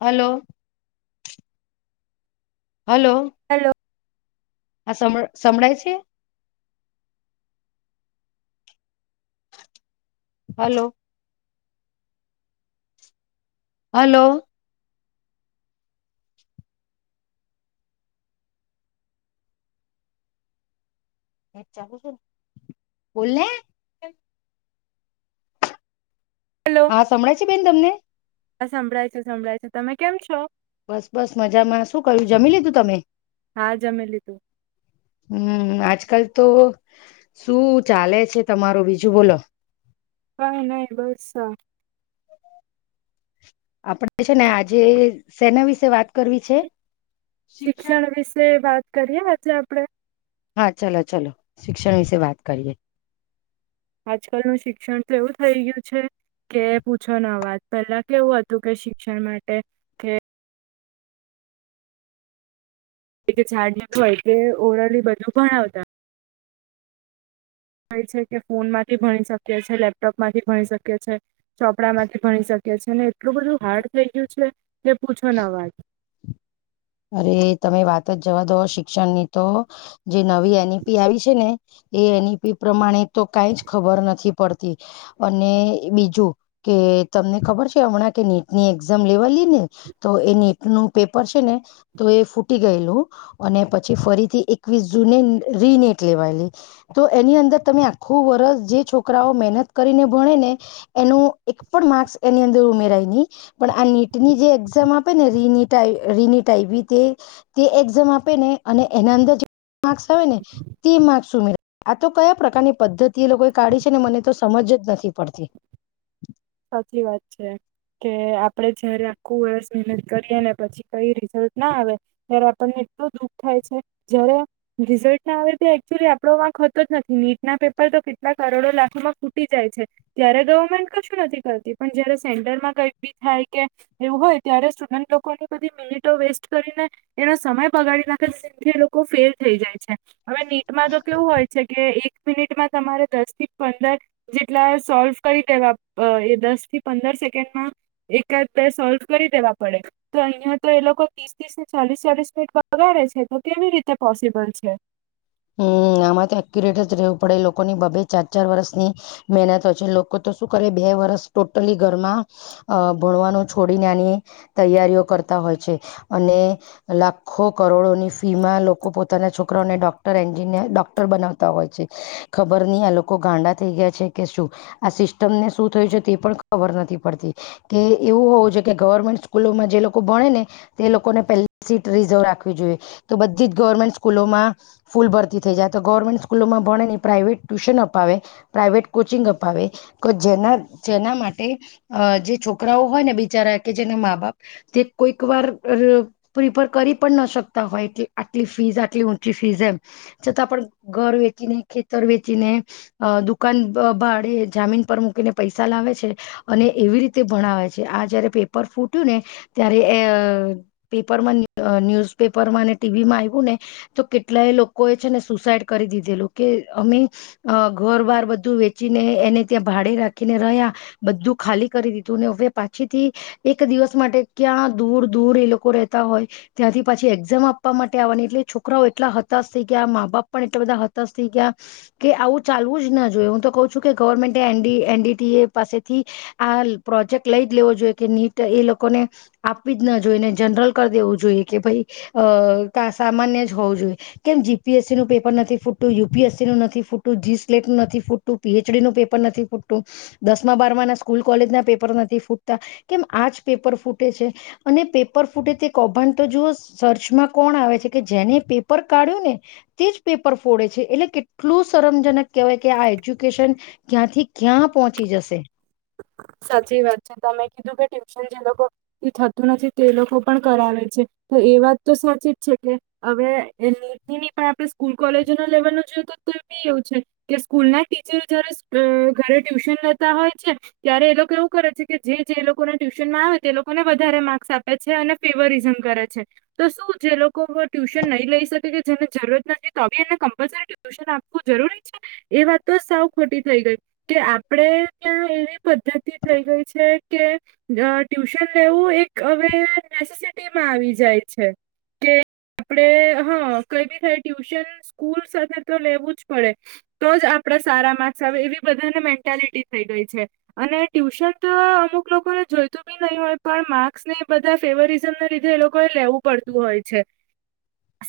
Hello. Hello. Hello આ સમ સંમભળાય છે? હલો. હલો. બોલને હા સંભળાય છે બેન તમને હ સંભળાય છે, સંભળાય છે, તમે કેમ છો? બસ બસ મજામાં શું કરયું જમી લીધું તમે હા જમી લીધું. આજ કલ તો શું ચાલે છે તમારો બીજું બોલો કઈ નહી બસ આ આપડે છે ને આજે સેના વિશે વાત કરવી છે શિક્ષણ વિશે વાત કરીએ આજે આપડે [unintelligible] હા ચલો ચલો [unintelligible] વિશે વાત કરીએ. આજકાલ નું શિક્ષણ તો એવું થઈ ગયું છે. કે પૂછો ન વાત પેલા કેવું હતું કે શિક્ષણ માટે કે એ છાડું હોય કે ઓરલી બધું ભણાવતા ક છે કે ફોન માંથી ભણી શકી છે લેપટોપ માંથી ભણી શકીએ છે ચોપડા માંથી ભણી શકે ને એટલું બધું હાર્ડ થઈ ગયું છે પૂછો ન વાજ અરે તમે વાત જ જવા દો શિક્ષણ ની તો જે નવી એનઈપી આવી છે ને એ એનઈપી પ્રમાણે તો કઈ જ ખબર નથી પડથી અને બીજું કે તમને ખબર છે હમણાં કે નેટની એક્ઝામ લેવા તો એની એક નું પેપર છે ને તો એ ફૂટી ગયેલું અને પછી ફરીથી એકવીસ જૂને રીનેટ લેવાયેલી તો એની અંદર તમે આખું વર્ષ જે છોકરાઓ મહેનત કરીને ભણે ને એનું પણ માર્ક્સ એની અંદર ઉમેરાય નહી પણ આ નીટની જે એક્ઝામ આપે ને રિનીટ રિનીટ ટાઈી તે તે એક્ઝામ આપે ને અને એના અંદર માર્સ આવે ને તે માર્ક્સ ઉમેરા આ તો કયા પ્રકારની પદ્ધતિ એ લોકોએ કાઢી છે ને મને તો સમજ જ નથી પડતી સાચી વાત છે કે આપડે જયારે આખું વર્ષ મહેનત કરીએ ને પછી કઈ રિઝલ્ટ ના આવે ત્યારે આપણને દુઃખ થાય છે જ્યારે રિઝલ્ટ ના આવેચુલી આપો વાકતો જ નથી નીટના પેપર કેટલા રોડો લાખોમાં ખૂટી જાય છે ત્યારે ગવર્મેન્ટ કુંછ નથી કર પણ જયારે સેન્ટરમાં કઈ બી થાય કે એવું હોય ત્યારે સ્ટુડ લોકોની બધી મિનિ વેસ્ટ કરીને એનો સમય પગાડી નાખે છેથી લોકો ફેલ થઈ જાય છે હવે નીટમાં તો કેવું હોય છે કે એક એક મિનિટમાં તમારે દસ થી પંદર જેટલા સોલ્વ કરી દેવા અ એ દસ થી પંદર સેકન્ડમાં એકાદ બે સોલ્વ કરી દેવા પડે તો અહીયાયા તો એ લોકો લોકો ત્રીસ ત્રીસ ને ચાલીસ ચાલીસ મિનિટ વગાડે છે તો કેવી રીતે પોસિબલ છે હમ આમાં તો એક્યુરેટ જ રહેવું પડે લોકોની બબે ચાર ચાર વર્ષની મહેનત છે લોકો તો શું કરે બે વરસ ટોટલી ઘરમાં અ ભણવાનું છોડીને આની તૈયારીઓ કરતા હોય છે અને લાખો કરોડોની ફી માં લોકો પોતાના છોકરાને ડોક ક્ટર એન્જિનિયર ડોક્ટર બનાવતા હોય છે ખબર નહી આ લોકો ગાંડા થઈ ગયા છે કે શું આ સી સિસ્ટમ ને શું થયું છે તે પણ ખબર નથી પડતી કે એવું હોવું જો કે ગવર્મેન્ટ સ્કૂલોમાં જે લોકો ભણે ને તે લોકોને પેલી સીટ રિઝર્વ રાખવી જોઈએ તો બધી જ ગવર્મેન્ટ સ્કૂલોમાં ફૂલ ભરતી થઈ જાય તો ગવર્મેન્ટ સ્કૂલોમાં ભણે ને પ્રાઇવેટ ટ્યુશન અપાવે પ્રાઇવેટ કોચિંગ અપાવે કો જેના જેના માટે જે છોકરાઓ હોય ને બિચારા કે જેના મા બાપ તે કોઈક વાર પ્રિફર કરી પણ ન શકતા હોય આટલી ફીસ આટલી ઊંચી ફીઝ એમ છતાં પણ ઘર વેચીને ખેતર વેચીને દુકાન બાળે જામીન પર મૂકીને પૈસા લાવે છે અને એવી રીતે ભણાવે છે આ જયારે પેપર ફૂટ્યું ને ત્યારે એ પેપરમાં ન્યૂ અ ન્યુઝ પેપરમાં અને ટીવી માં આવ્યું ને તો કેટલાય લોકો કો એ છે ને સુસાઈડ કરી દીધેલું કે અમે અ ઘર વાર બધું વેચીને એને ત્યાં ભાડે રાખીને રહ્યા બધું ખાલી કરી દીધુંને હવે પાછી થી એક દિવસ માટે ક્યાં દૂર દૂર એ લોકો રહેતા હોય ત્યાંથી પાછી એક્ઝામ આપવા માટે આવવાની એટલે છોકરાઓ એટલા હતાશ ગયા મા બાપ પણ એટલા બધા હતાશ થઈ ગયા કે આવું ચાલવું જ ના જોઈએ હું તો કઉ છું કે government ND N D T A એ પાસેથી આ પ્રોજેક્ટ લઈ જ લેવો જોઈએ કે નીટ એ લોકોને આપવી જ ના જોઈએ ને જનરલ કરી દેવું જોઈએ કે ભાઈ અ ક સામાન્ય જ હોવું જોઈએ કેમ જીપીએસસી નું પેપર નથી ફૂટતું યુપીસસી નું નથી ફૂટતું જી સ્લેટું નથી ફૂટતું પીએચડીું પેપર નથી ફૂટુ દસમા બાર ના સ્કૂલ કોલેજ ના પેપર નથી ફૂટતા કેમ આજ પેપર ફૂટે છે અને પેપર ફૂટે તે કૌભાંડ તો જુઓ સર્ચમાં કોણ આવે છે કે જેને પેપર કા્યું ને તે જ પેપર ફોડે છે એટલે કેટલું શરમજનક કહેવાય કે આ એજ્યુકેશન ક્યાંથી ક્યાં પહોંચી જશે સાચી વાત છે તમે કીધું કે ટ્યુશન જે લોકો થતું નથી તે લોકો પણ કરાવે છે તો એ વાત તો સાચી જ છે કે હવે એ નીતિની પા આપણે સ્કૂલ કોલેજો ના લેવાનું જોયએ તો બી એવું છે કે સ્કૂલ ના ટીચર જયારે ઘરે ટ્યુશન લેતા હોય છે ત્યારે એ લોકો એવું કરે છે કે જે લોકોને ટ્યુશન માં આવે તે લોકોને વધારે માર્ક્સ આપે છે અને ફેવરિઝમ કરે છે તો શું જે લોકો ટ્યુશન નહી લઈ શકે કે જેને જરૂરત નથી તોી એને કમ્પલસરી ટ્યુશન આપ જરૂરી છે એ વાત તો સાવ ખોટી થઈ ગઈ કે આપડે ત્યાં એવી પદ્ધતિ થઈ ગઈ છે કે ટ્યુશન લેવું એક હવે નેસેસિટીમાં આવી જાય છે કે આપડે હા કઈ બી થાય ટ્યુશન સ્કૂલ સાથે તો લેવું જ પડે તો જ આપણે સારા માર્સ આવે એવી બધાને મેન્ટલિટી થઈ ગઈ છે અને ટ્યુશન તો અમુક લોકોને જોઈતું બી નહીિ હોય પણ માર્ક્સ ને એ બધા ફેવરિઝમ ના લીધે એ લોકોએ લેવું પડતું હોય છે [inaudible] [inaudible]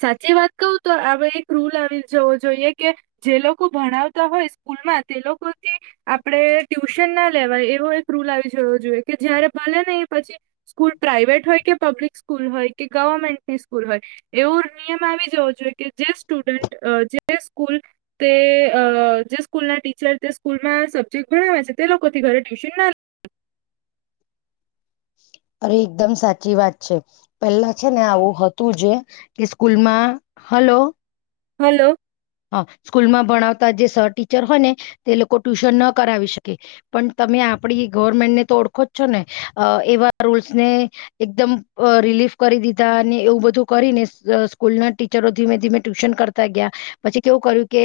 સાચી વાત કવ તો આ એક રૂલ આવી જવો જોઈએ કે જે લોકો ભણાવતા હોય સ્કૂલમાં તે લોકો થી આપણે ટ્યુશન ના લેવાય એવો એક રૂલ આવી જવો જોઈએ કે જ્યારે ભલે નહ પછી સ્કૂલ પ્રાાઈવેટ હોય કે પબ્લિક સ્કૂલ હોય કે ગવર્મેન્ટ કૂલ હોય એવો નિયમ આવી જવો જોઈએ કે જે સ્ટુડન્ટ જે સ્કૂલ તે અ જે સ્કૂલ ના ટીચર તે સ્કૂલમાં સબ્જેક્ટ ગણાવ્યા છે તે લોકોથી ઘરે ટ્યુશન ના લ [inaudible] અરે એકદમ સાચી વાત છે પેલા છે ને આવું હતું જે કે સ્કૂલમાં હલો હલો હા સ્કૂલમાં ભણાવતા જે સર ટીચર હોય ને તે લોકો ટ્યુશન ન કરાવી શકે પણ તમે આપણી ગવર્મેન્ટને તો ઓળખો જ છો ને એવા રૂલ્સને એકદમ રલી ફ કરી દીધા અને એવું બધું કરીને સ્કૂલ ના ટીચરો ધીમે ધીમે ટ્યુશન કરતા ગયા પછી કેવું કર્યું કે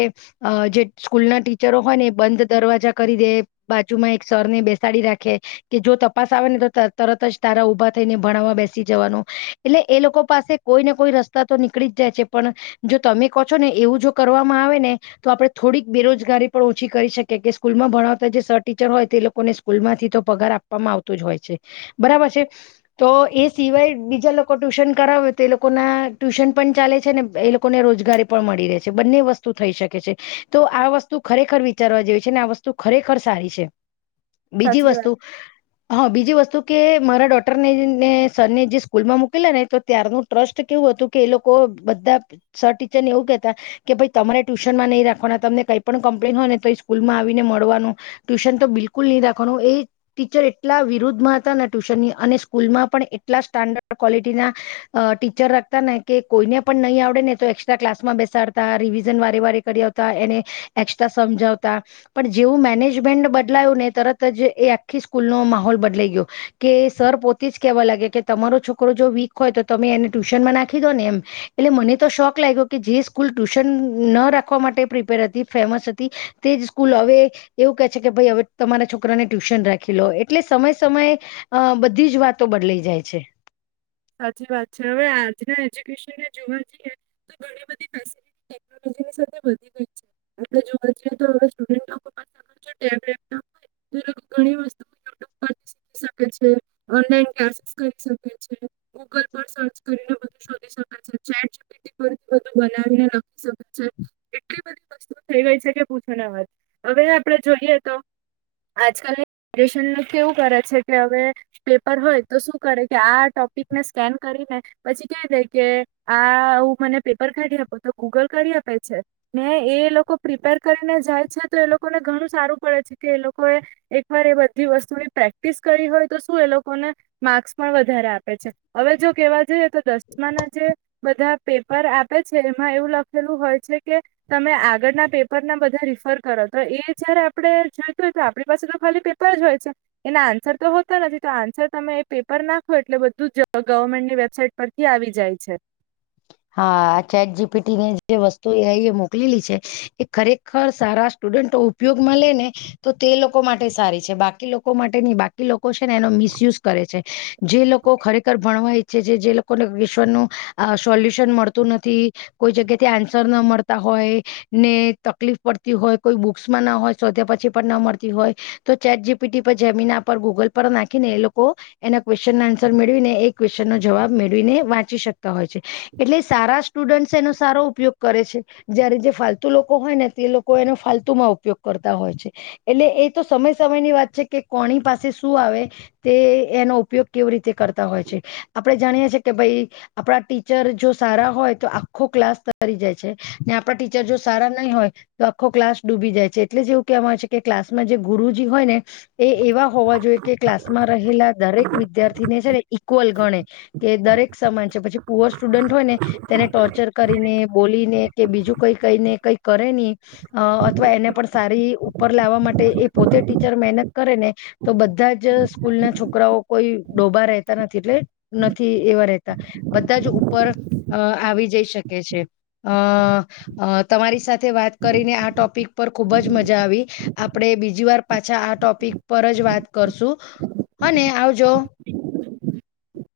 જે સ્કૂલ ના ટીચરો હોય ને બંધ દરવાજા કરી દે બાજુમાં સર ને બેસાડી રાખે કે જો તપાસ આવે ને તો તરત જ તારા ઉભા થઈને ભણાવવા બેસી જવાનું એટલે એ લોકો પાસે કોઈ ને કોઈ રસ્તા તો નીકળી જાય છે પણ જો તમે કહો છો ને એવું જો કરવામાં આવે ને તો આપણે થોડીક બેરોજગારી પણ ઓછી કરી શકીએ કે સ્કૂલમાં ભણાવતા જે સર ટીચર હોય લોકોને સ્કૂલ માંથી તો પગાર આપવામાં આવતો જ હોય છે બરાબર છે તો એ સિવાય બ બીજા લોકો ટ્યુશન કરાવે તો તે લોકો ના ટ્યુશન પણ ચાલે છે ને એ લોકોને રોજગારી પણ મળી રહે છે બંને વસ્તુ થઈ શકે છે તો આ વસ્તુ ખરેખર વિચારવા જેવી છે ને આ વસ્તુ ખરેખર સારી છે બીજી સાચી વાત વસ્તુ હા બીજી વસ્તુ કે મારા ડોટર ને ને સરને જે સ્કૂલ માં મૂકલા ને તો ત્યારનું ટ્રસ્ટ કેવું હતું કે એ લોકો બધા સર ટીચર ને એવું કેતા કે ભાઈ તમારે ટ્યુશન નહીિ રાખવાના તમને કઈ પણ કમ્પ્લેન હોય ને તો એ સ્કૂલમાં આવીને મળવાનું ટ્યુશન તો બ બિલકુલ નહી રાખવાનું એ ટીચર એટલા વિરુદ્ધમાં હતા ટ્યુશન ની અને સ્કૂલમાં પણ એટલા સ્ટાન્ડડ ક્વોલિટી ના ટીચર રાખતા ને કે કોઈને પણ નહીં આવડે ને તો એક્સ્ટ્રા ક્લાસમાં બેસાડ તા રિવિઝન વારે વારે કરી આવતા એને એક્સ્ટ્રા સમજાવતા પણ જેવું મેનેજમેન્ટ બદ ને તરત જ એ આખી સ્કૂલ નો માહોલ બદલાઈ ગયો કે સર પોતે જ કેવા લાગે કે તમારું છોકરો વીક હોય તો તમે એને ટ્યુશન માં નાખી દો ને એમ એટલે મને તો શોખ લાગ્યો કે જે સ્કૂલ ટ્યુશન ન રાખવા માટે પ્રિપેર હતી ફેમસ હતી તે જ સ્કૂલ હવે એવું કેહે છે કે ભાઈ હવે તમારા છોકરાને ટ્યુશન રાખી લો એટલે સમયે સમયે અ બધી જ વાતો બદલાઈ જાય છે. [inaudible] સાચી વાત છે હવે આજના એજ્યુકેશનને જોવા જઈએ તો ઘણી બધી ફેસટી ટે [unintelligible] આપ જોવા જઈએ તો સ્ટુડ પાગળ ટેબ વેપટોપ હોય ઘણી વસ્તુ યુટ્યુબ પરથીખી શકે છે. ઓનલાઈન ક્લાસીસ કરી શકે છે ગૂગલ પર સર્ચ કરીને શોધી શકે છે ચેટ ચપેટી પરથી બધું બનાવીને લખી શકે છે એટલી બધી વસ્તુ શું થઈ ગઈ છે કે પૂછો ના વાત હવે આપડે જોઈએ તો આજકાલની જનરેશન કેવું કરે છે કે હવે પેપર હોય તો શું કરે કે આ ટોપિક સ્કેન કરીને પછી ક દ કે આ હું મને પેપર કાઢી આપું તો ગૂગલ કાઢી આપ કરે છે, ને એ લોકો પ્રિપેર કરીને જાય છે, તો એ લોકોને ઘણું સારું પડે છે, કે એ લોકો એ એક વાર એ બધી વસ્તુની પ્રેક્ટિસ કરી હોય તો શું એ લોકોને માર્ક્સ પણ વધારે આપે છે. હવે જો કેવા જોઈએ તો દસમાના જે બધા પેપર આપે છે, એમાં એવું લખેલું હોય છે, કે તમે આગળના પેપર ના બધા એ જયારે આપડે જોયતુ હોય તો આપણી પાસે તો ખાલી પેપર જ હોય છે, એના આન્સર હોતો નથી તો આન્સર તમે એ પેપર નાખો એટલે બધું જ ત ગવર્મેન્ટની વેબસાઇટ પરથી આવી જાય છે. હા આ ચેટ જીપીટી ની જે વસ્તુ મોકલેલી છે, એ ખરેખર સારા સ્ટુડન્ટ ઉપયોગમાં લેને તો તે લોકો માટે સારી છે, બાકી લોકો માટે ની બાકી લો કો છે, ને એનો મિસયુઝ કરે છે, જે લોકો ખરેખર ભણવા ઈચ્છે છે, જે લોકોને ઈશ્વર નુ આ સોલ્યુશન મળતું નથી કોઈ જગ્યાથી આન્સર ન મળતા હોય ને તકલીફ પડ તી હોય કોઈ બુક્સમાં ન હોય શોધ્યા પછી પણ ન મળતી હોય તો ચેટ જીપીટી પર જમીના પર ગૂગલ પર નાખીને એ લોકો એના ક્વેશ્ન ના આન્સર મેળવીને એ ક્વેશ્ચનનો જવાબ મેળવીને વાંચી શ કા હોય છે, એટલે સારા સ્ટુડન્ટ એનો સારો ઉપયોગ કરે છે, જયારે જે ફાલતુ લોકો હોય ને તે તે લોકો એનો ફતુમાં ઉપયોગ કરતા હોય છે, એટલે એ તો સમય સમય ની વાત છે, કે કોની પાસે શું આવે તે એનો ઉપયોગ કેવી રીતે કરતા હોય છે, આપડે જાણીએ છીએ કે ભાઈ આપણા ટીચર જો સારા હોય તો આખો ક્લાસ તરી જાય છે, ને આપણા ટીચર જો સારા નહીં હોય તો આખો ક્લાસ ડૂબી જાય છે, એટલે જે એવું કહેવા હોય છે, કે ક્લાસમાં જે ગુરુજી હોય ને એ એવા હોવા જોએ કે ક્લાસ માં રહેલા દરેક વિદ્યાર્થી ને છે, ને ઈક્વલ ગણે કે દરેક સમાજ પછી પુઅર સ્ટુડન્ટ હોય ને તેને ટોર્ચર કરીને બોલીને કે બીજું કઈ કઈને કઈ કરે ની અથવા એને પણ સારી ઉપર લાવવા માટે એ પોતે ટીચર મહેનત કરે ને તો બધા જ સ્કૂલ ના છોકરાઓ કોઈ ડોબા રહેતા નથી એટલે નથી એવા રેહતા બધા જ ઉપર અ આવી જઈ શકે છે, અ અ તમારી સાથે વાત વાત કરીને આ ટોપિક પર ખુબ જ મજા આવી આપણેે બીજી વાર પાછા આ ટોપિક પર જ વાત કરશું હને આવજો [unintelligible]